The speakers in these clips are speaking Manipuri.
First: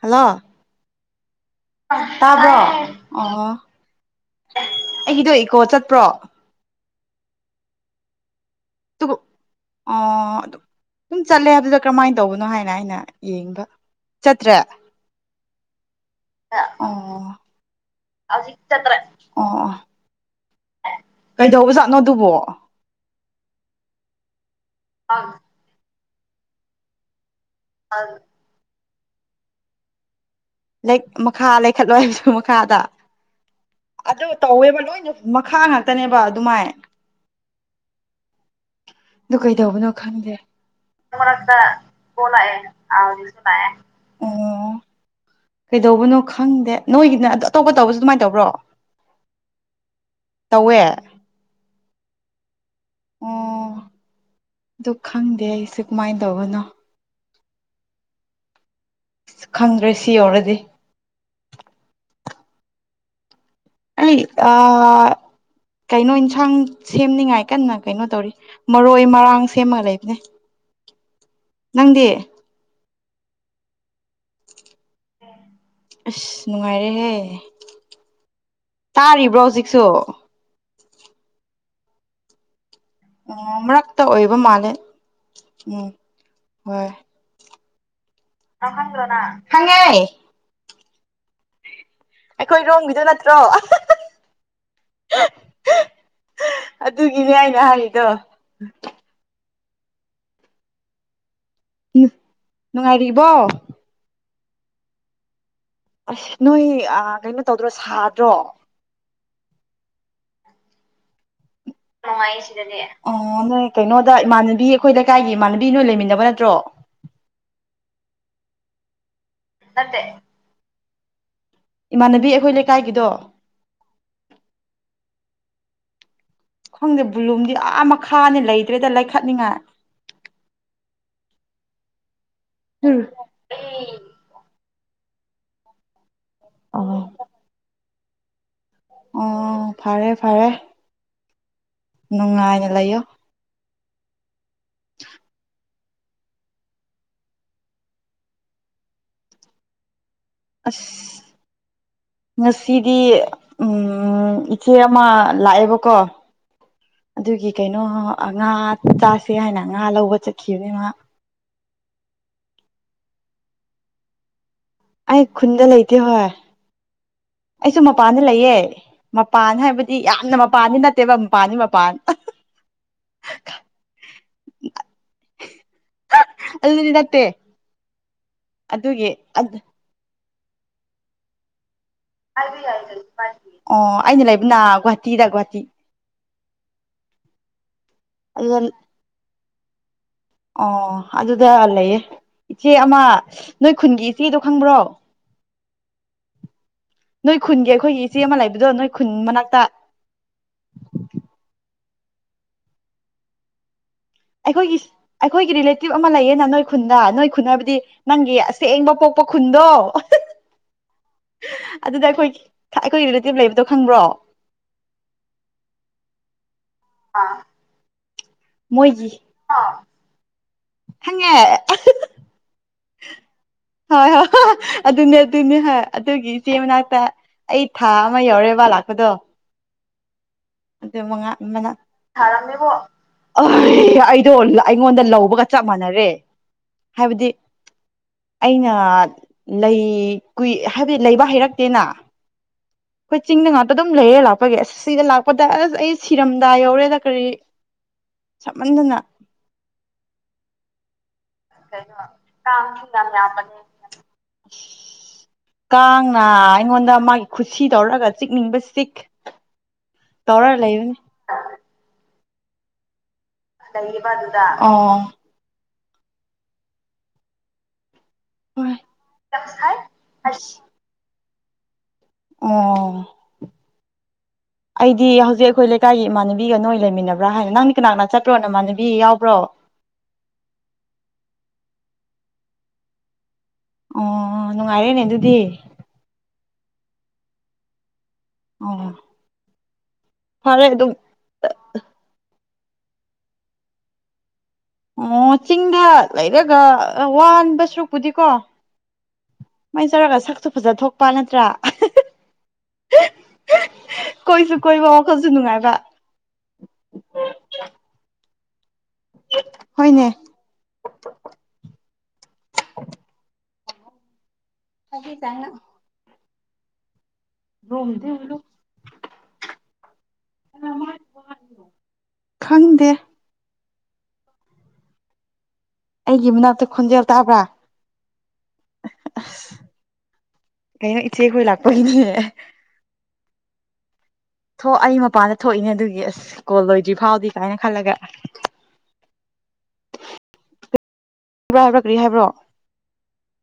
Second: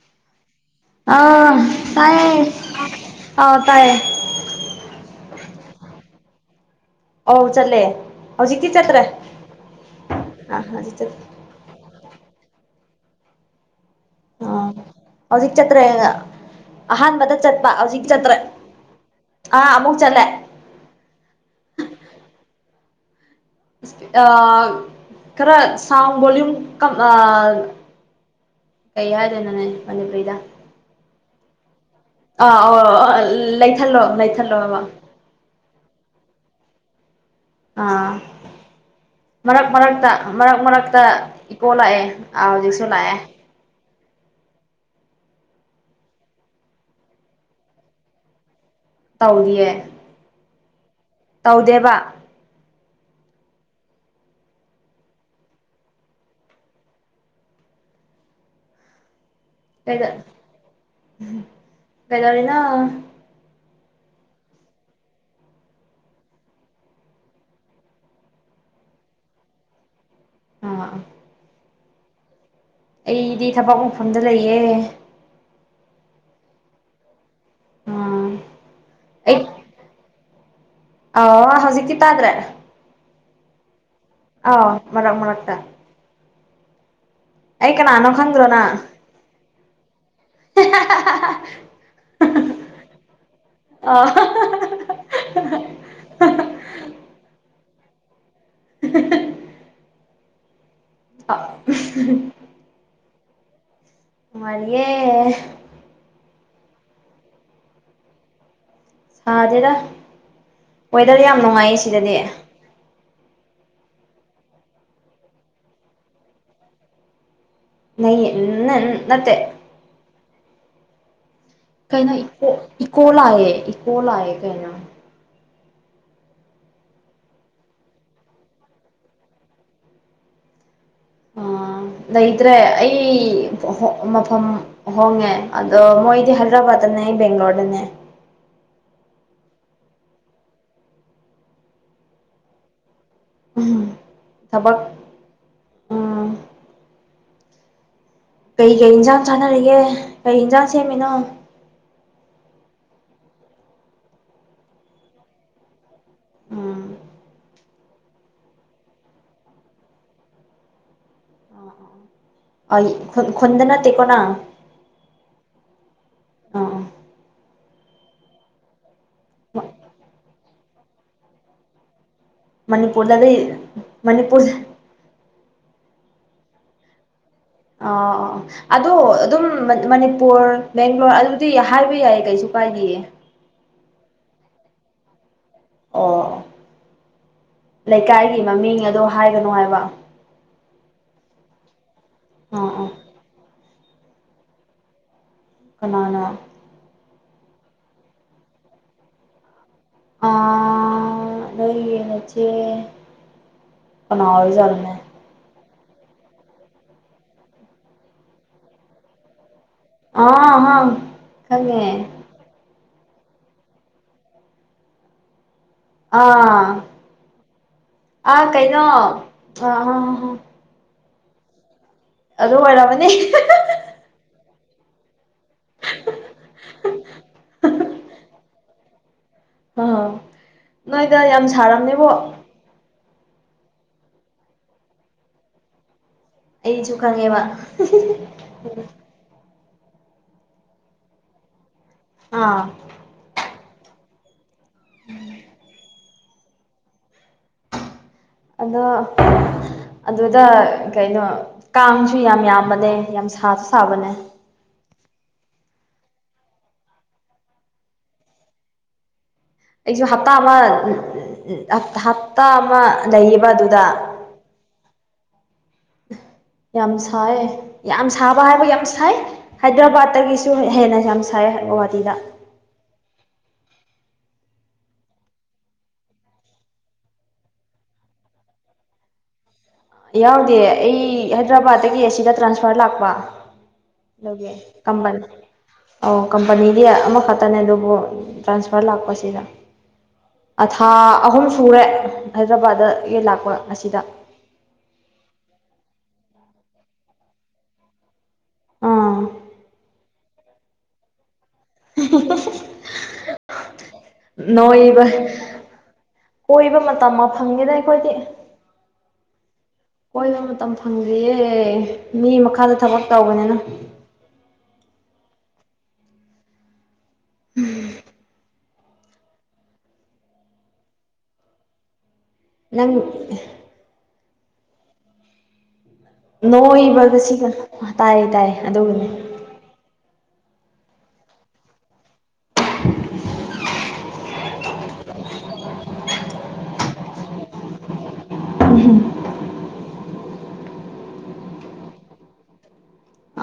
ꯍꯜꯂꯣ ꯑ ꯇꯥꯕ꯭ꯔꯣ ꯑꯣ ꯇꯥꯏꯌꯦ ꯑꯩꯒꯤꯗꯣ ꯀꯣ ꯆꯠꯄ꯭ꯔꯣ ꯑ ꯆꯂꯦ ꯑꯗꯨꯒ ꯑꯣ ꯑꯗꯨ ꯑꯥ ꯍꯧꯖꯤꯛ ꯆꯠ ꯑꯗꯨꯝ ꯆꯠꯂꯦ ꯑꯗꯨꯗ ꯀꯔꯝꯍꯥꯏꯅ ꯇꯧꯕꯅꯣ ꯍꯥꯏꯅ ꯍꯥꯏꯅꯔ ꯌꯦꯡꯕ ꯆꯠꯇ꯭ꯔꯦ ꯑꯥ ꯍꯧꯖꯤꯛ ꯆꯠꯇꯦꯉ ꯑꯣ ꯑꯍꯥꯟꯕꯗ ꯆꯠꯄ ꯍꯧꯖꯤꯛ ꯆꯠꯇ꯭ꯔꯦ ꯍꯧꯖꯤꯛ ꯆꯠꯇ꯭ꯔꯦ ꯑꯥ ꯑꯃꯨꯛ ꯆꯠꯂꯦ ꯀꯩꯗꯧꯕꯖꯥꯠꯅꯣꯗꯨꯕꯣ ꯑ ꯈꯔ ꯁꯥꯎ ꯣꯂꯨ ꯀ ꯍꯥꯏ ꯀꯩ ꯍꯥꯏꯗꯣꯏꯅꯣꯅꯦ ꯃꯅꯤꯄꯨꯔꯤꯗ ꯃꯈꯥ ꯂꯩꯈꯠꯂꯣꯏ ꯍꯥꯏꯁꯨ ꯑꯥ ꯑꯣ ꯃꯈꯥꯗ ꯂꯩꯊꯠꯂꯣ ꯑ ꯂꯩꯊꯠꯂꯣꯕ ꯇꯧꯋꯦꯕ ꯂꯣꯏꯅ ꯃꯈꯥ ꯉꯥꯛꯇꯅꯦꯕ ꯑꯗꯨꯃꯥꯏ ꯑꯥ ꯑꯗꯨ ꯃꯔꯛ ꯀꯩꯗꯧꯕꯅꯣ ꯃꯔꯛꯇ ꯈꯪꯗꯦ ꯃꯔꯛ ꯃꯔꯛꯇ ꯃꯔꯛꯇ ꯏꯀꯣ ꯂꯥꯛꯑꯦ ꯀꯣꯜ ꯂꯥꯛꯑꯦ ꯍꯧꯖꯤꯛꯁꯨ ꯑꯥ ꯂꯥꯛꯑꯦ ꯍꯧꯖꯤꯛꯁꯨ ꯑꯣ ꯀꯩꯗꯧꯕꯅꯣ ꯈꯪꯗꯦ ꯅꯣꯏꯒꯤꯗꯅ ꯑꯇꯣꯞꯄ ꯇꯧꯕꯁꯨ ꯑꯗꯨꯃꯥꯏꯅ ꯇꯧꯕ꯭ꯔꯣ ꯇꯧꯔꯤꯌꯦ ꯇꯧꯋꯦ ꯇꯧꯗꯦꯕ ꯑꯣ ꯑꯗꯨ ꯈꯪꯗꯦ ꯑꯩꯁꯦ ꯀꯃꯥꯏꯅ ꯇꯧꯕꯅꯣ ꯈꯪꯗ꯭ꯔꯦ ꯁꯤ ꯌꯧꯔꯗꯤ ꯃꯦꯒꯔꯤꯅ ꯑ ꯑ ꯀꯩꯅꯣ ꯏꯟꯁꯥꯡ ꯁꯦꯝꯅꯤꯉꯥꯏ ꯀꯟꯅ ꯀꯩꯅꯣ ꯇꯧꯔꯤ ꯃꯔꯣꯏ ꯃꯔꯥꯡ ꯁꯦꯝꯃ ꯂꯩꯕꯅꯦ ꯑꯥ ꯅꯪꯗꯤ ꯑꯩꯗꯤ ꯊꯕꯛ ꯃꯐꯝꯗ ꯂꯩꯌꯦꯦ ꯑꯁ ꯅꯨꯡꯉꯥꯏꯔꯦꯍꯦ ꯎꯝ ꯑꯩ ꯇꯥꯔꯤꯕ꯭ꯔꯣ ꯍꯧꯖꯤꯛꯁꯨ ꯑ ꯍꯧꯖꯤꯛꯛꯇꯤ ꯇꯥꯗ꯭ꯔꯦ ꯎ ꯃꯔꯛꯇ ꯑꯣꯏꯕ ꯑꯥꯎ ꯃꯥꯜꯂꯦ ꯃꯔꯛ ꯃꯔꯛꯇ ꯎꯝ ꯍꯣꯏ ꯑꯩ ꯀꯅꯥꯅꯣ ꯈꯪꯗ꯭ꯔꯣꯅ ꯈꯪꯗ꯭ꯔꯣ ꯅꯪ ꯈꯪꯉꯦ ꯑꯩꯈꯣꯏ ꯔꯣꯝꯒꯤꯗꯣ ꯅꯠꯇ꯭ꯔꯣ ꯑꯣ ꯑꯗꯨꯒꯤꯅꯦ ꯑꯩꯅ ꯍꯥꯏꯔꯤꯗꯣ [inaudible] [inaudible] [inaudible] ꯃꯦ ꯅꯣꯏ ꯀꯩꯅꯣ ꯇꯧꯗ꯭ꯔꯣ ꯁꯥꯗ꯭ꯔꯣ ꯁꯥꯗꯦꯗ ꯋꯦꯗꯔ ꯌꯥꯝ ꯅꯨꯡꯉꯥꯏꯌꯦ ꯁꯤꯗꯅꯦ ꯅꯨꯡꯉꯥꯏ ꯁꯤꯗꯗꯤ ꯑꯣ ꯅꯣꯏ ꯀꯩꯅꯣꯗ ꯏꯃꯥꯟꯅꯕꯤ ꯑꯩꯈꯣꯏ ꯂꯩꯀꯥꯏꯒꯤ ꯏꯃꯅꯕꯤ ꯅꯣꯏ ꯂꯩꯃꯤꯟꯅꯕ ꯅꯠꯇ꯭ꯔꯣ ꯅꯩ ꯏꯠꯇꯦ ꯅꯠꯇꯦ ꯀꯩꯅꯅ ꯏꯃꯥꯟꯅꯕꯤ ꯏꯀꯣ ꯑꯩꯈꯣꯏ ꯂꯩꯀꯥꯏꯒꯤꯗꯣ ꯏꯀꯣꯂꯑ ꯏꯀꯣꯂꯑ ꯀꯩꯅꯩꯅ ꯈꯪꯗꯦ ꯕꯨꯂꯨꯝꯗꯤ ꯑꯥ ꯃꯈꯥꯅꯤ ꯂꯩꯇ꯭ꯔꯦꯗ ꯂꯩꯈꯠꯅꯤꯉꯥꯏ ꯑ ꯂꯩꯇ꯭ꯔꯦ ꯑꯩ ꯃꯐꯝ ꯍꯣꯡꯉꯦ ꯑꯗꯣ ꯃꯣꯏ ꯑꯣ ꯍꯔꯕꯥꯗꯅꯦ ꯦꯡꯒ꯭ꯂꯣꯔꯅꯦ ꯑꯣ ꯐꯔꯦ ꯐꯔꯦ ꯅꯨꯡꯉꯥꯏꯅꯦ ꯂꯩꯌꯣ ꯎꯝ ꯊꯕꯛ ꯎꯝ ꯀꯩ ꯀꯩ ꯏꯟꯁꯥꯡ ꯆꯥꯟꯅꯔꯤꯒꯦ ꯀꯩ ꯌꯦꯟꯁꯥꯡ ꯑꯁ ꯁꯦꯝꯃꯤꯅꯣ ꯉꯁꯤꯗꯤ ꯎ ꯏꯆꯦ ꯑꯃ ꯂꯥꯛꯑꯦꯕꯀꯣ ꯎꯝ ꯑꯗꯨꯒꯤ ꯀꯩꯅꯣ ꯉꯥ ꯆꯥꯁꯦ ꯍꯥꯏꯅ ꯉꯥ ꯂꯧꯕ ꯆꯠꯈꯤꯕꯅꯦ ꯃꯥ ꯈꯟꯗ ꯅꯠꯇꯦꯀꯣꯅ ꯑꯩ ꯈꯨꯟꯗ ꯂꯩꯇꯦ ꯍꯣꯏ ꯑꯩꯁꯨ ꯃꯄꯥꯟꯗ ꯂꯩꯌꯦ ꯃꯄꯥꯟ ꯑꯥ ꯍꯥꯏꯕꯗꯤ ꯌꯥꯝꯅ ꯃꯄꯥꯟꯅꯤ ꯅꯠꯇꯦꯕ ꯃꯄꯥꯟꯅꯤ ꯃꯄꯥꯟ ꯃꯅꯤꯄꯨꯔꯗꯗꯤ ꯃꯅꯤꯄꯨꯔ ꯑꯜꯗꯠꯇꯦ ꯑ ꯑꯗꯣ ꯑꯗꯨꯝ ꯃꯅꯤꯄꯨꯔ ꯕꯦꯡꯒ꯭ꯂꯣꯔ ꯑꯗꯨꯗꯤ ꯍꯥꯏꯕ ꯌꯥꯏ ꯀꯩꯁꯨ ꯀꯥꯏꯗꯤꯌꯦ ꯑꯣ ꯑꯩꯅ ꯂꯩꯕꯅ ꯒꯨꯍꯥꯇꯤꯗ ꯒꯨꯍꯥꯇꯤ ꯑꯣ ꯂꯩꯀꯥꯏꯒꯤ ꯑꯗꯨꯗ ꯃꯃꯤꯡ ꯑꯣ ꯍꯥꯏꯒꯅꯨ ꯍꯥꯏꯕ ꯑꯣ ꯑꯗꯨꯗ ꯂꯩꯌꯦ ꯑꯥ ꯏꯆꯦ ꯑꯥ ꯑꯃ ꯅꯣꯏ ꯈꯨꯟꯒꯤ ꯏꯆꯦꯗꯣ ꯈꯪꯕ꯭ꯔꯣ ꯀꯃꯅ ꯅꯣꯏ ꯈꯨꯟꯒꯤ ꯑꯩꯈꯣꯏꯒꯤ ꯏꯆꯦ ꯑꯃ ꯂꯩꯕꯗꯣ ꯅꯣꯏ ꯈꯨꯟ ꯃꯅꯥꯛꯇ ꯑ ꯂꯩꯅꯆꯦ ꯑꯩꯈꯣꯏꯒꯤ ꯑꯩꯈꯣꯏꯒꯤꯔꯤꯂꯦ ꯇꯤꯞ ꯑꯃ ꯂꯩꯌꯦꯅ ꯅꯣꯏ ꯈꯨꯟꯗ ꯅꯣꯏ ꯈꯨꯟ ꯍꯥꯏꯕꯗꯤ ꯅꯪꯒꯤ ꯑꯁꯦꯡꯕ ꯄꯣꯛꯄ ꯈꯨꯟꯗꯣ ꯑꯥ ꯍꯥ ꯈꯪꯉꯦ ꯑꯗꯨꯗ ꯑꯩꯈꯣꯏꯒꯤ ꯀꯩ ꯔꯤꯂꯦꯇꯤꯚ ꯂꯩꯕꯗꯣ ꯈꯪꯕ꯭ꯔꯣ ꯑꯥ ꯑꯥ ꯑ ꯀꯩꯅꯣ ꯑ ꯑ ꯍꯉ ꯑꯗ ꯑꯣꯏꯔꯕꯅꯤ ꯍꯣꯏ ꯑꯗꯨꯅꯦ ꯑꯗꯨꯅꯦ ꯍ ꯑꯗꯨꯒꯤ ꯏꯆꯦ ꯃꯅꯥꯛꯇ ꯑꯩ ꯊꯥ ꯑꯃ ꯌꯧꯔꯦ ꯂꯥꯛꯀꯗꯣ ꯑ ꯑꯗꯨ ꯃꯉꯥ ꯊꯔꯝꯕꯣ ꯑ ꯑꯩꯗꯣ ꯑꯩꯉꯣꯟꯗ ꯂꯧꯕꯒ ꯆꯞ ꯃꯥꯟꯅꯔꯦ ꯑꯩ ꯆꯨ ꯍꯥꯏꯕꯗꯤ ꯀꯉꯦꯕ ꯑꯩꯅ ꯂꯩ ꯀꯨꯏ ꯍꯥꯏꯕꯗꯤ ꯂꯩꯕ ꯍꯩꯔꯛꯇꯦꯅ ꯑꯥ ꯑꯩꯈꯣꯏ ꯆꯤꯡꯗ ꯉꯥꯛꯇ ꯑꯗꯨꯝ ꯂꯩꯔꯦ ꯂꯥꯛꯄꯒꯤꯦ ꯑꯁ ꯁꯤꯗ ꯂꯥꯛꯄꯗ ꯑꯁ ꯑꯩ ꯁꯤꯔꯝꯗꯥ ꯌꯧꯔꯦꯗ ꯀꯔꯤ ꯑꯗꯣ ꯁꯥꯃꯟꯗꯅ ꯑꯗꯨꯗ ꯀꯩꯅꯣ ꯀꯩꯅꯣ ꯀꯥꯡꯁꯨ ꯌꯥꯝ ꯀꯥꯡꯁꯨ ꯌꯥꯝꯕꯅꯦ ꯌꯥꯝ ꯌꯥꯝꯕꯅꯦ ꯁꯥꯁꯨ ꯁꯥꯕꯅꯦ ꯀꯥꯡꯅ ꯑꯩꯉꯣꯟꯗ ꯃꯥꯒꯤ ꯈꯨꯁꯤ ꯇꯧꯔꯒ ꯆꯤꯛꯅꯤꯡꯕ ꯆꯤꯛ ꯑꯩꯁꯨ ꯍꯞꯇꯥ ꯇꯧꯔ ꯑꯃ ꯂꯩꯕꯅꯤ ꯑ ꯍꯞꯇꯥ ꯑꯃ ꯂꯩꯌꯦꯕ ꯑꯗꯨꯗ ꯂꯩꯌꯦꯕ ꯑꯗꯨꯗ ꯑꯣ ꯌꯥꯝ ꯁꯥꯏ ꯌꯥꯝ ꯁꯥꯕ ꯍꯥꯏꯕ ꯍꯣꯏ ꯌꯥꯝ ꯁꯥꯏ ꯌꯥꯝ ꯁꯥꯏ ꯍꯥꯏꯗ꯭ꯔꯕꯥꯠꯇꯒꯤꯁꯨ ꯑꯁ ꯍꯦꯟꯅ ꯌꯥꯝ ꯁꯥꯏ ꯍꯥꯏꯕ ꯋꯥ ꯑꯣ ꯑꯩꯗꯤ ꯍꯧꯖꯤꯛ ꯑꯩꯈꯣꯏ ꯂꯩꯀꯥꯏꯒꯤ ꯏꯃꯥꯟꯅꯕꯤꯒ ꯅꯣꯏ ꯂꯩꯃꯤꯟꯅꯕ꯭ꯔꯥ ꯍꯥꯏꯅ ꯅꯪꯗꯤ ꯀꯅꯥꯛꯅꯥ ꯆꯠꯇ꯭ꯔꯣ ꯅꯃꯥꯟꯅꯕꯤ ꯌꯥꯎꯕ꯭ꯔꯣ ꯌꯥꯎꯗꯦ ꯑꯩ ꯍꯥꯏꯗ꯭ꯔꯕꯥꯠꯇꯒꯤ ꯑꯁꯤꯗ ꯇ꯭ꯔꯥꯟꯁꯐꯔ ꯂꯥꯛꯄ ꯑꯣ ꯅꯨꯡꯉꯥꯏꯔꯦꯅꯦ ꯅꯤ ꯑꯗꯨꯗꯤ ꯑꯣ ꯀꯝꯄꯅꯤꯗꯤ ꯑꯃꯈꯛꯇꯅꯦ ꯑꯗꯨꯕꯨ ꯇ꯭ꯔꯥꯟꯁꯐꯔ ꯑꯣ ꯂꯥꯛꯄꯁꯤꯗ ꯑ ꯐꯔꯦ ꯊꯥ ꯑꯗꯨꯝ ꯑꯍꯨꯝ ꯁꯨꯔꯦ ꯍꯥꯏꯗ꯭ꯔꯕꯥꯗ ꯌꯦꯟ ꯂꯥꯛꯄ ꯉꯁꯤꯗ ꯑꯣ ꯆꯤꯡꯗ ꯂꯩꯔꯒ ꯋꯥꯟꯕ ꯁꯔꯨꯛꯄꯨꯗꯤꯀꯣ ꯑꯥ ꯁꯨꯃꯥꯏꯅ ꯆꯧꯔꯒ ꯁꯛꯁꯨꯨ ꯐꯖ ꯊꯣꯛꯄ ꯅꯠꯇ꯭ꯔꯥ [inaudible] ꯀꯣꯏꯁꯨ ꯀꯣꯏꯕ ꯅꯣꯏꯕ ꯋꯥꯈꯜꯁꯨ ꯅꯨꯡꯉꯥꯏꯕ ꯀꯣꯏꯕ ꯃꯇꯝ ꯑꯃ ꯐꯪꯉꯦꯅ ꯑꯩꯈꯣꯏꯗꯤ ꯍꯣꯏꯅꯦ ꯀꯣꯏꯕ ꯃꯇꯝ ꯐꯪꯗꯌꯦꯦ ꯃꯤ ꯃꯈꯥꯗ ꯊꯕꯛ ꯇꯧꯕꯅꯤꯅ [inaudible] ꯇꯅ ꯔꯣꯝꯗꯂꯣ ꯅꯪ ꯑꯩꯒꯤ ꯃꯅꯥꯛꯇ ꯈꯣꯟꯖꯦꯜ ꯇꯥꯕ꯭ꯔꯥ ꯅꯣꯏꯕꯒꯁꯤꯒ ꯇꯥꯏ ꯇꯥꯏ ꯑꯗꯨꯒꯅꯦ ꯑꯁ ꯀꯩꯅꯣ ꯏꯆꯦ ꯑꯩꯈꯣꯏ ꯂꯥꯛꯄꯒꯤꯅꯤꯍ [inaudible] ꯊꯣꯛ ꯑꯩ ꯃꯄꯥꯟꯗ ꯊꯣꯛꯏꯅꯦ ꯑꯗꯨꯒꯤ ꯑꯁ ꯀꯣꯜ ꯂꯣꯏꯗ꯭ꯔꯤ ꯐꯥꯎꯗꯤ ꯀꯥꯏꯅ ꯈꯜꯂꯒ [inaudible] ꯍꯥꯏꯕ꯭ꯔꯥ ꯍꯥꯏꯕ꯭ꯔꯥ ꯀ꯭ꯔꯤ ꯍꯥꯏꯕ꯭ꯔꯣ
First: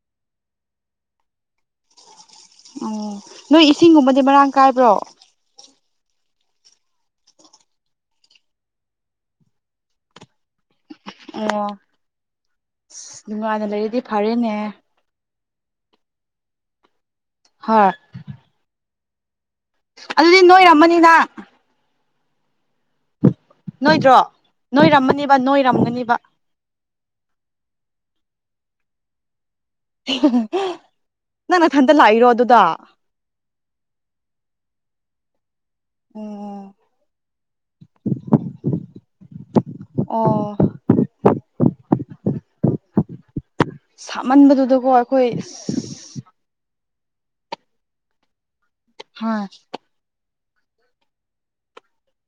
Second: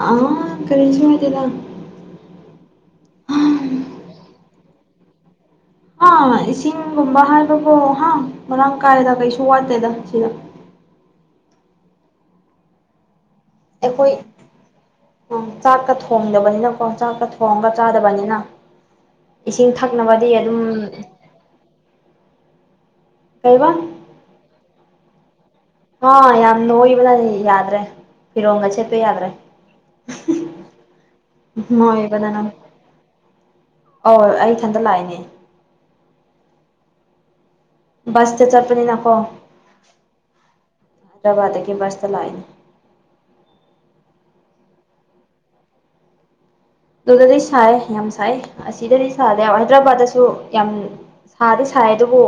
ꯑꯥ ꯀꯔꯤꯁꯠꯇꯦꯗ ꯑꯣ ꯅꯣꯏ ꯏꯁꯤꯡꯒꯨꯝꯕꯗꯤ ꯃꯔꯥꯡ ꯀꯥꯏꯕ꯭ꯔꯣ ꯑ ꯏꯁꯤꯡꯒꯨꯝꯕ ꯍꯥꯏꯕꯕꯨꯣ ꯍꯥ ꯃꯔꯥꯡ ꯀꯥꯏꯗ ꯀꯩꯁꯨ ꯋꯥꯠꯇꯦꯗ ꯁꯤꯗ ꯑꯣ ꯑꯁ ꯅꯨꯡꯉꯥꯏꯅ ꯂꯩꯔꯗꯤ ꯐꯔꯦꯅꯦ ꯎ ꯆꯥꯛꯀ ꯊꯣꯡꯗꯕꯅꯤꯅꯀꯣ ꯆꯥꯛꯀ ꯊꯣꯡꯉꯒ ꯍꯣꯏ ꯆꯥꯗꯕꯅꯤꯅ ꯏꯁꯤꯡ ꯊꯛꯅꯕꯗꯤ ꯑꯗꯨꯗꯤ ꯑꯗꯨꯝ ꯅꯣꯏꯔꯝꯃꯅꯤ ꯅꯪ ꯀꯩꯕ ꯅꯣꯏꯗ꯭ꯔꯣ ꯅꯣꯏꯔꯝꯃꯅꯤꯕ ꯅꯣꯏꯔꯝꯒꯅꯤꯕ ꯑꯥ ꯌꯥꯝ ꯅꯣꯏꯕꯅ ꯌꯥꯗ꯭ꯔꯦ ꯐꯤꯔꯣꯡꯒ ꯁꯦꯠꯄ ꯌꯥꯗ꯭ꯔꯦ ꯅꯪ ꯅꯊꯟꯇ ꯂꯥꯛꯏꯔꯣ ꯅꯣꯏꯕꯅ ꯅꯪ ꯑꯗꯨꯗ ꯑꯧ ꯑꯩ ꯏꯊꯟꯗ ꯂꯥꯛꯏꯅꯦ ꯎꯝ ꯕꯁꯇ ꯆꯠꯄꯅꯤ ꯅꯥꯀꯣ ꯑꯣ ꯗꯕꯥꯗꯗꯒꯤ ꯕꯁꯇ ꯂꯥꯛꯏꯅꯤ ꯁꯥꯃꯟꯕꯗꯨꯗꯀꯣ ꯑꯩꯈꯣꯏ ꯑꯗꯨꯗꯗꯤ ꯁꯥꯏ ꯌꯥꯝ ꯁꯥꯏ ꯑꯁꯤꯗꯗꯤ ꯁꯥꯗꯦ ꯍꯣꯏ ꯍꯥꯏꯗ꯭ꯔꯕꯥꯗꯁꯨ ꯌꯥꯝ ꯁꯥꯗꯤ ꯁꯥꯏ ꯑꯗꯨꯕꯨ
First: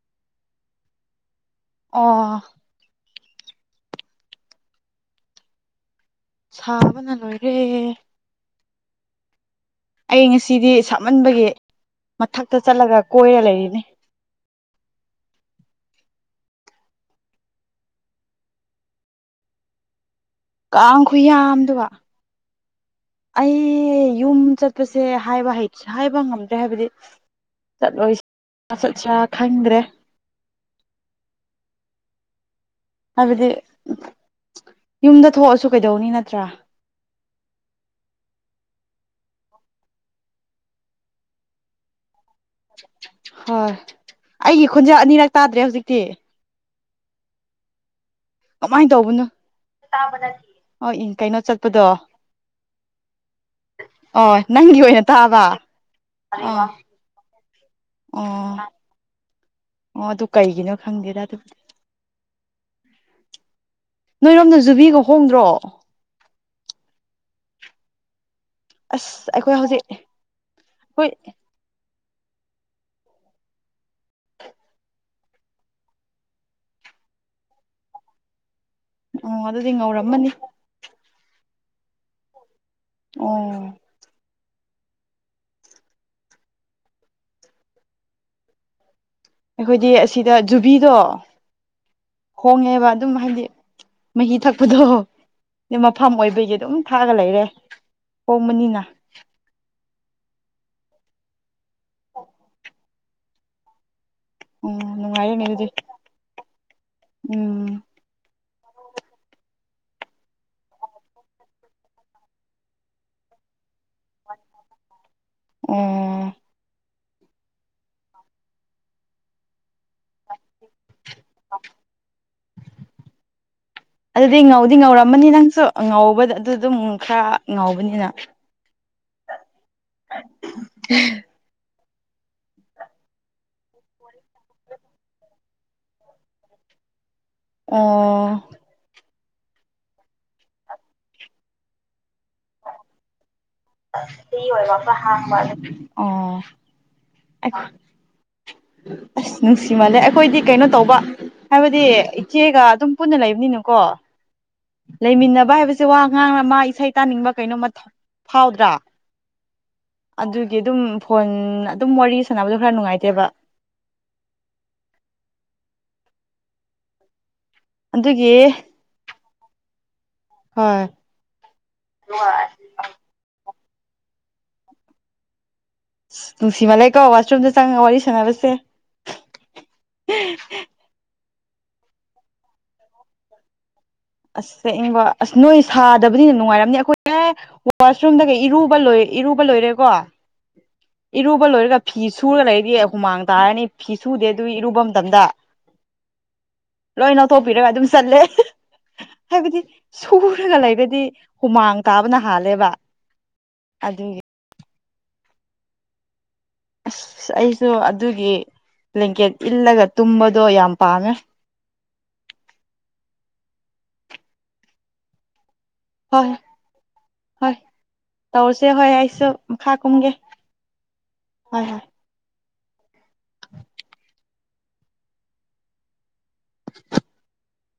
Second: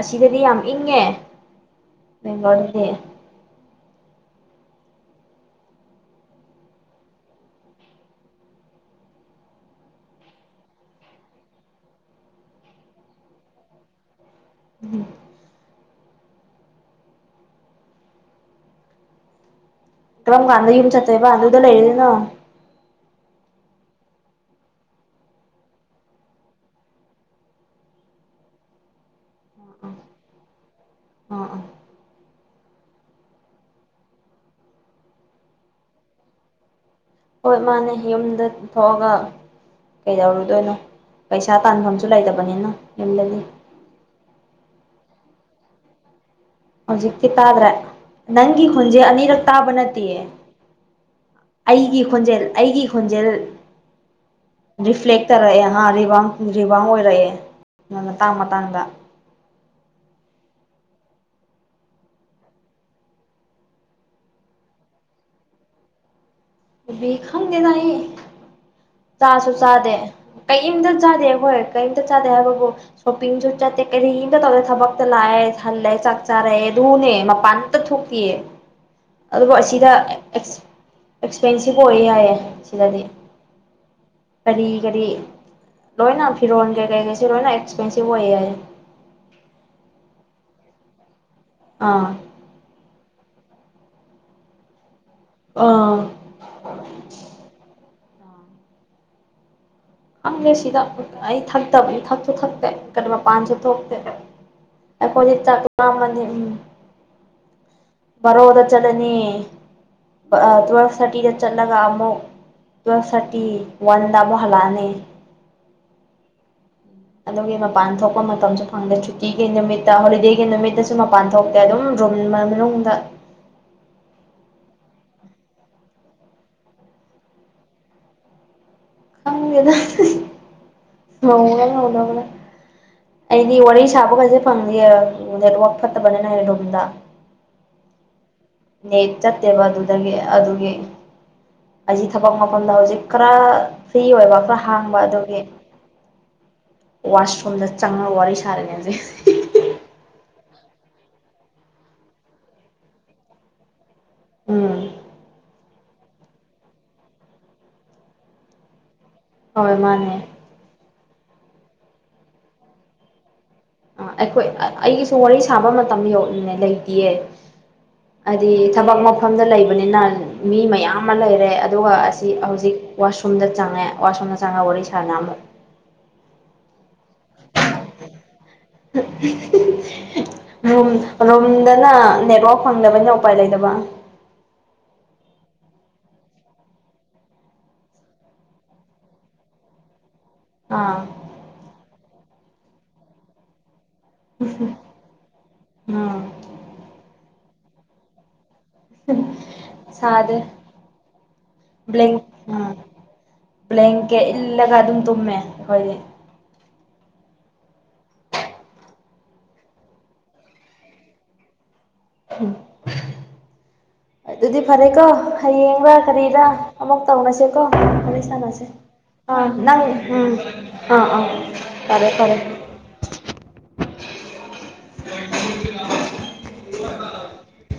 ꯑꯁꯤꯗꯗꯤ ꯌꯥꯝ ꯏꯪꯉꯦ ꯑꯣ ꯕꯦꯡꯒꯣꯔꯗꯗꯤ ꯁꯥꯕꯅ ꯂꯣꯏꯔꯦ ꯑꯩ ꯉꯁꯤꯗꯤ ꯁꯥꯃꯟꯕꯒꯤ ꯃꯊꯛꯇ ꯆꯠꯂꯒ ꯀꯣꯏꯔ ꯂꯩꯔꯤꯅꯤ ꯎꯝ ꯀꯔꯝ ꯀꯥꯟꯗ ꯌꯨꯝ ꯀꯥꯡ ꯆꯠꯇꯣꯏꯕ ꯑꯗ ꯈꯨꯌꯥꯝꯗꯨꯒ ꯂꯩꯗꯨꯅ ꯑꯩ ꯌꯨꯝ ꯆꯠꯄꯁꯦꯕ ꯍꯥꯏꯕ ꯉꯝꯗ꯭ꯔꯦ ꯍꯥꯏꯕꯗꯤ ꯆꯠꯂꯣꯏꯁꯤ ꯆꯠꯁ꯭ꯔꯥ ꯈꯪꯗ꯭ꯔꯦ ꯑꯥ ꯑꯥ ꯍꯥꯏꯕꯗꯤ ꯌꯨꯝꯗ ꯊꯣꯛꯑꯁꯨ ꯀꯩꯗꯧꯅꯤ ꯅꯠꯇ꯭ꯔꯥ ꯍꯣꯏ ꯃꯥꯅꯦ ꯌꯨꯝꯗ ꯊꯣꯛꯑꯒ ꯀꯩꯗꯧꯔꯨꯗꯣꯏꯅꯣ ꯄꯩꯁꯥ ꯇꯥꯟꯐꯝꯁꯨ ꯂꯩꯗꯕ ꯍꯣꯏ ꯑꯩꯒꯤ ꯈꯣꯟꯖꯥ ꯑꯅꯤꯔꯛ ꯇꯥꯗ꯭ꯔꯦ ꯍꯧꯖꯤꯛꯇꯤ ꯍꯧꯖꯤꯛꯇꯤ ꯇꯥꯗ꯭ꯔꯥ ꯅꯪꯒꯤ ꯀꯃꯥꯏꯅ ꯈꯨꯣꯟꯖꯦ ꯇꯧꯕꯅꯣ ꯑꯅꯤꯔꯛ ꯇꯥꯕ ꯅꯠꯇꯦꯌꯦ ꯅꯠꯇꯦ ꯑꯣ ꯏ ꯀꯩꯅꯣ ꯆꯠꯄꯗꯣ ꯑꯩꯒꯤ ꯈꯣꯟꯖꯦꯜ ꯑꯩꯒꯤ ꯈꯣꯟꯖꯦꯜ ꯑꯣ ꯅꯪꯒꯤ ꯑꯣꯏꯅ ꯔꯤꯐ꯭ꯂꯦꯛ ꯇꯥꯕ ꯇꯧꯔꯛꯑꯦ ꯍꯥ ꯑꯥ ꯔꯤꯕꯥꯡ ꯑꯣꯏꯔꯛꯑꯦ ꯅꯪ ꯃꯇꯥꯡ ꯑꯣ ꯃꯇꯥꯡꯗ ꯑꯣ ꯑꯗꯨ ꯀꯩꯒꯤꯅꯣ ꯈꯪꯗꯦꯗ ꯑꯗꯨꯕꯨꯗꯤ ꯅꯣꯏꯔꯣꯝꯗ ꯖꯨꯕꯤꯒ ꯍꯣꯡꯗ꯭ꯔꯣ ꯈꯪꯗꯦꯗ ꯑꯩ ꯑꯁ ꯆꯥꯁꯨ ꯑꯩꯈꯣꯏ ꯍꯧꯖꯤꯛ ꯆꯥꯗꯦ ꯀꯔꯤꯝꯇ ꯑꯩꯈꯣꯏ ꯆꯥꯗꯦ ꯍꯈꯣꯏ ꯀꯩ ꯆꯦ ꯍꯥꯏꯕꯨ ꯁꯣꯁꯨ ꯆ ꯀ ꯇ ꯊꯕꯛ ꯂꯥꯛꯑ ꯊꯂꯦ ꯆꯥꯛ ꯆꯥꯔꯦ ꯅꯦ ꯃꯄꯥꯟ ꯑꯃꯇ ꯊꯣꯛꯇꯑ ꯑꯣ ꯑꯗꯨꯕꯨ ꯑꯗꯨꯗꯤ ꯑꯁꯤꯗ ꯉꯧꯔꯝꯃꯅꯤ ꯑꯦꯛꯁꯄꯦꯟꯁꯤꯚ ꯑꯣꯏ ꯌꯥꯌꯦ ꯑꯣ ꯀꯔꯤ ꯀꯔꯤ ꯂꯣꯏꯅ ꯐꯤꯔꯣꯜ ꯀꯩ ꯀꯩꯀꯩꯁꯦ ꯂꯣꯏꯅ ꯑꯦꯛꯁꯄꯦꯟꯁꯤꯞ ꯑꯣꯏꯌꯦ ꯍꯥꯏ ꯑꯩꯈꯣꯏꯗꯤ ꯑꯁꯤꯗ ꯖꯨꯕꯤꯗꯣ ꯑꯥ ꯍꯣꯡꯉꯦꯕ ꯑꯗꯨꯝ ꯍꯥꯏꯗꯤ ꯃꯍꯤ ꯊꯛꯄꯗꯣ ꯑꯥ ꯃꯐꯝ ꯑꯣꯏꯕꯒꯤ ꯑꯗꯨꯝ ꯊꯥꯛꯑꯒ ꯂꯩꯔꯦ ꯍꯣꯡꯕꯅꯤꯅꯥ ꯈꯪꯗꯦ ꯁꯤꯗ ꯑꯩ ꯊꯛꯇꯕꯅꯤ ꯊꯁꯨ ꯊꯛꯇꯦ ꯀꯔꯤ ꯃꯄꯥꯟꯁꯨ ꯊꯣꯛꯇꯦ ꯎꯝ ꯑꯩꯈꯣꯏ ꯅꯨꯡꯉꯥꯏꯔꯦꯅꯦ ꯆꯥꯛ ꯑꯗꯨꯗꯤ ꯂꯝꯃꯅꯤ ꯎꯝ ꯕꯔꯣꯗ ꯆꯠꯅꯤ ꯇꯨꯋꯦꯜꯐ ꯊꯥꯔꯇꯤꯗ ꯆꯠꯂꯒ ꯑꯃꯨꯛ ꯇꯨꯋꯦꯜꯐ ꯊꯥꯔꯇꯤ ꯋꯥꯟꯗ ꯑꯃꯨꯛ ꯍꯜꯂꯛꯑꯅꯤ ꯎꯝ ꯑꯗꯨꯒꯤ ꯃꯄꯥꯟ ꯊꯣꯛꯄ ꯃꯇꯝꯁꯨ ꯐꯪꯗꯦ ꯁꯨꯇꯤꯒꯤ ꯅꯨꯃꯤꯠꯇ ꯍꯣꯂꯤꯗꯦꯒꯤ ꯅꯨꯃꯤꯠꯇ ꯁꯤ ꯃꯄꯥꯟ ꯊꯣꯛꯇꯦ ꯑꯗꯨꯝ ꯔꯨꯝ ꯃꯅꯨꯡꯗ ꯑꯃꯅꯤ ꯅꯪꯁꯨ ꯉꯧꯕꯗ ꯑꯗꯨ ꯑꯗꯨꯝ ꯈꯔ ꯉꯥꯎꯧꯕꯅꯤꯅ ꯈꯪꯗꯦꯗ ꯉꯧꯕꯔ ꯉꯧꯗꯕꯔ ꯑꯩꯗꯤ ꯋꯥꯔꯤ ꯁꯥꯕꯈꯩꯁꯦ ꯐꯪꯗꯦ ꯅꯦꯠꯋꯥꯛ ꯐꯠꯇꯕꯅꯤꯅꯔꯣꯝꯗ ꯑ ꯆꯠꯇꯦꯕ ꯑꯗꯨꯗꯒꯤ ꯑꯗꯨꯒꯤ ꯑꯩ ꯊꯕꯛ ꯃꯐꯝꯗ ꯍꯧꯖꯤꯛ ꯈꯔ ꯐ꯭ꯔꯤ ꯑꯣꯏꯕ ꯁꯤ ꯑꯣꯏꯔꯣ ꯍꯥꯡꯕ ꯈꯔ ꯑꯗꯨꯒꯤ ꯍꯣꯢ ꯑꯣ ꯋꯥꯁꯔꯨꯝꯗ ꯆꯪꯉꯒ ꯋꯥꯔꯤ ꯁꯥꯔꯤꯅꯦ ꯍꯧꯖꯤꯛ ꯑꯁ ꯅꯨꯡꯁꯤ ꯃꯥꯜꯂꯦ ꯑꯩꯈꯣꯏꯗꯤ ꯀꯩꯅꯣ ꯇꯧꯕ ꯍꯥꯏꯕꯗꯤ ꯏꯆꯦꯒ ꯑꯗꯨꯝ ꯄꯨꯟꯅ ꯂꯩꯕꯅꯤꯅꯀꯣ ꯎꯝ ꯂꯩꯃꯤꯟꯅꯕ ꯍꯥꯏꯕꯕꯁꯤ ꯁꯦ ꯋꯥ ꯉꯥꯡꯅ ꯃꯥ ꯏꯁꯩ ꯇꯥꯅꯤꯡꯕ ꯀꯩꯅꯣꯝꯃ ꯐꯥꯎꯗ꯭ꯔꯥ ꯍꯣꯏ ꯃꯥꯅꯦ ꯑꯗꯨꯒꯤ ꯑꯗꯨꯝ ꯐꯣꯟ ꯑꯗꯨꯝ ꯋꯥꯔꯤ ꯁꯥꯟꯅꯕꯗꯣ ꯈꯔ ꯅꯨꯡꯉꯥꯏꯇꯦꯕ ꯑ ꯑꯩꯈꯣꯏ ꯑꯩꯒꯤꯁꯨ ꯋꯥꯔꯤ ꯁꯥꯕ ꯃꯇꯝ ꯌꯅꯤꯡ ꯂꯩꯇꯌꯦ ꯑꯗꯨꯗ ꯍꯥꯏꯗꯤ ꯊꯕꯛ ꯃꯐꯝꯗ ꯂꯩꯕꯅꯤꯅ ꯃꯤ ꯍꯣꯏ ꯃꯌꯥꯝ ꯑꯃ ꯂꯩꯔꯦ ꯑꯗꯨꯒ ꯑꯁꯤ ꯍꯧꯖꯤꯛ ꯋꯥꯁꯔꯨꯝꯗ ꯆꯉꯦ ꯋꯥꯁꯅ ꯆꯪꯉꯦ ꯋꯥꯔꯤ ꯁꯥꯟꯅ ꯅꯨꯡꯁꯤꯃ ꯂꯩꯀꯣ ꯋꯥꯁꯔꯨꯝꯗ ꯆꯪꯉꯒ ꯋꯥꯔꯤ ꯁꯥꯟꯅꯕꯁꯦ ꯔꯣꯝ ꯔꯣꯝꯗꯅ ꯅꯦꯠꯋꯥꯛ ꯐꯪꯗꯕꯅꯤꯅ ꯎꯄꯥꯏ ꯂꯩꯗꯕ ꯑꯁ ꯁꯠꯅꯤꯡꯕ ꯑꯁ ꯅꯣꯏ ꯁꯥꯗꯕꯅꯤꯅ ꯅꯨꯡꯉꯥꯏꯔꯝꯅꯤ ꯑꯩꯈꯣꯏ ꯋꯥꯁꯔꯨꯝꯗꯒ ꯏꯔꯨꯕ ꯂꯣꯏꯔ ꯏꯔꯨꯕ ꯂꯣꯏꯔꯦꯀꯣ ꯑꯥ ꯏꯔꯨꯕ ꯂꯣꯏꯔꯒ ꯐꯤ ꯁꯨꯔꯒ ꯂꯩꯔꯗꯤ ꯍꯨꯃꯥꯡ ꯇꯥꯔꯅꯤ ꯐꯤ ꯁꯨꯗꯦ ꯑꯗꯨ ꯏꯔꯨꯕ ꯃꯇꯝꯗ ꯎꯝ ꯂꯣꯏꯅ ꯇꯣꯄꯤꯔꯒ ꯑꯗꯨꯝ ꯆꯠꯂꯦ ꯍꯥꯏꯕꯗꯤ ꯁꯥꯗꯦ ꯁꯨꯔꯒ ꯂꯩꯒꯗꯤ ꯍꯨꯃꯥꯡ ꯕ꯭ꯂꯦꯡ ꯇꯥꯕꯅ ꯍꯥꯜꯂꯦꯕ ꯑꯗꯨꯒꯤ ꯕ꯭ꯂꯦꯡꯀꯦꯠ ꯏꯜꯂꯒ ꯑꯗꯨꯝ ꯇꯨꯝꯃꯦ ꯑꯩꯈꯣꯏꯗꯤ ꯑꯁ ꯑꯩꯁꯨ ꯑꯗꯨꯒꯤ ꯕ꯭ꯂꯦꯡꯀꯦꯠ ꯏꯜꯂꯒ ꯇꯨꯝꯕꯗꯣ ꯌꯥꯝ ꯄꯥꯝꯃꯦ ꯑꯗꯨꯗꯤ ꯐꯔꯦꯀꯣ ꯍꯌꯦꯡꯗ ꯍꯣꯏ ꯀꯔꯤꯔ ꯑꯃꯨꯛ ꯍꯣꯏ ꯇꯧꯅꯁꯦꯀꯣ ꯋꯥꯔꯤ ꯁꯥꯟꯅꯁꯦ ꯇꯧꯔꯁꯦ ꯍꯣꯏ ꯑꯩꯁꯨ ꯑꯥ ꯃꯈꯥ ꯅꯪ ꯀꯨꯝꯒꯦ ꯎꯝ ꯑꯥ ꯑꯥ ꯍꯣꯏ ꯍꯣꯏ ꯐꯔꯦ ꯐꯔꯦ [unintelligible]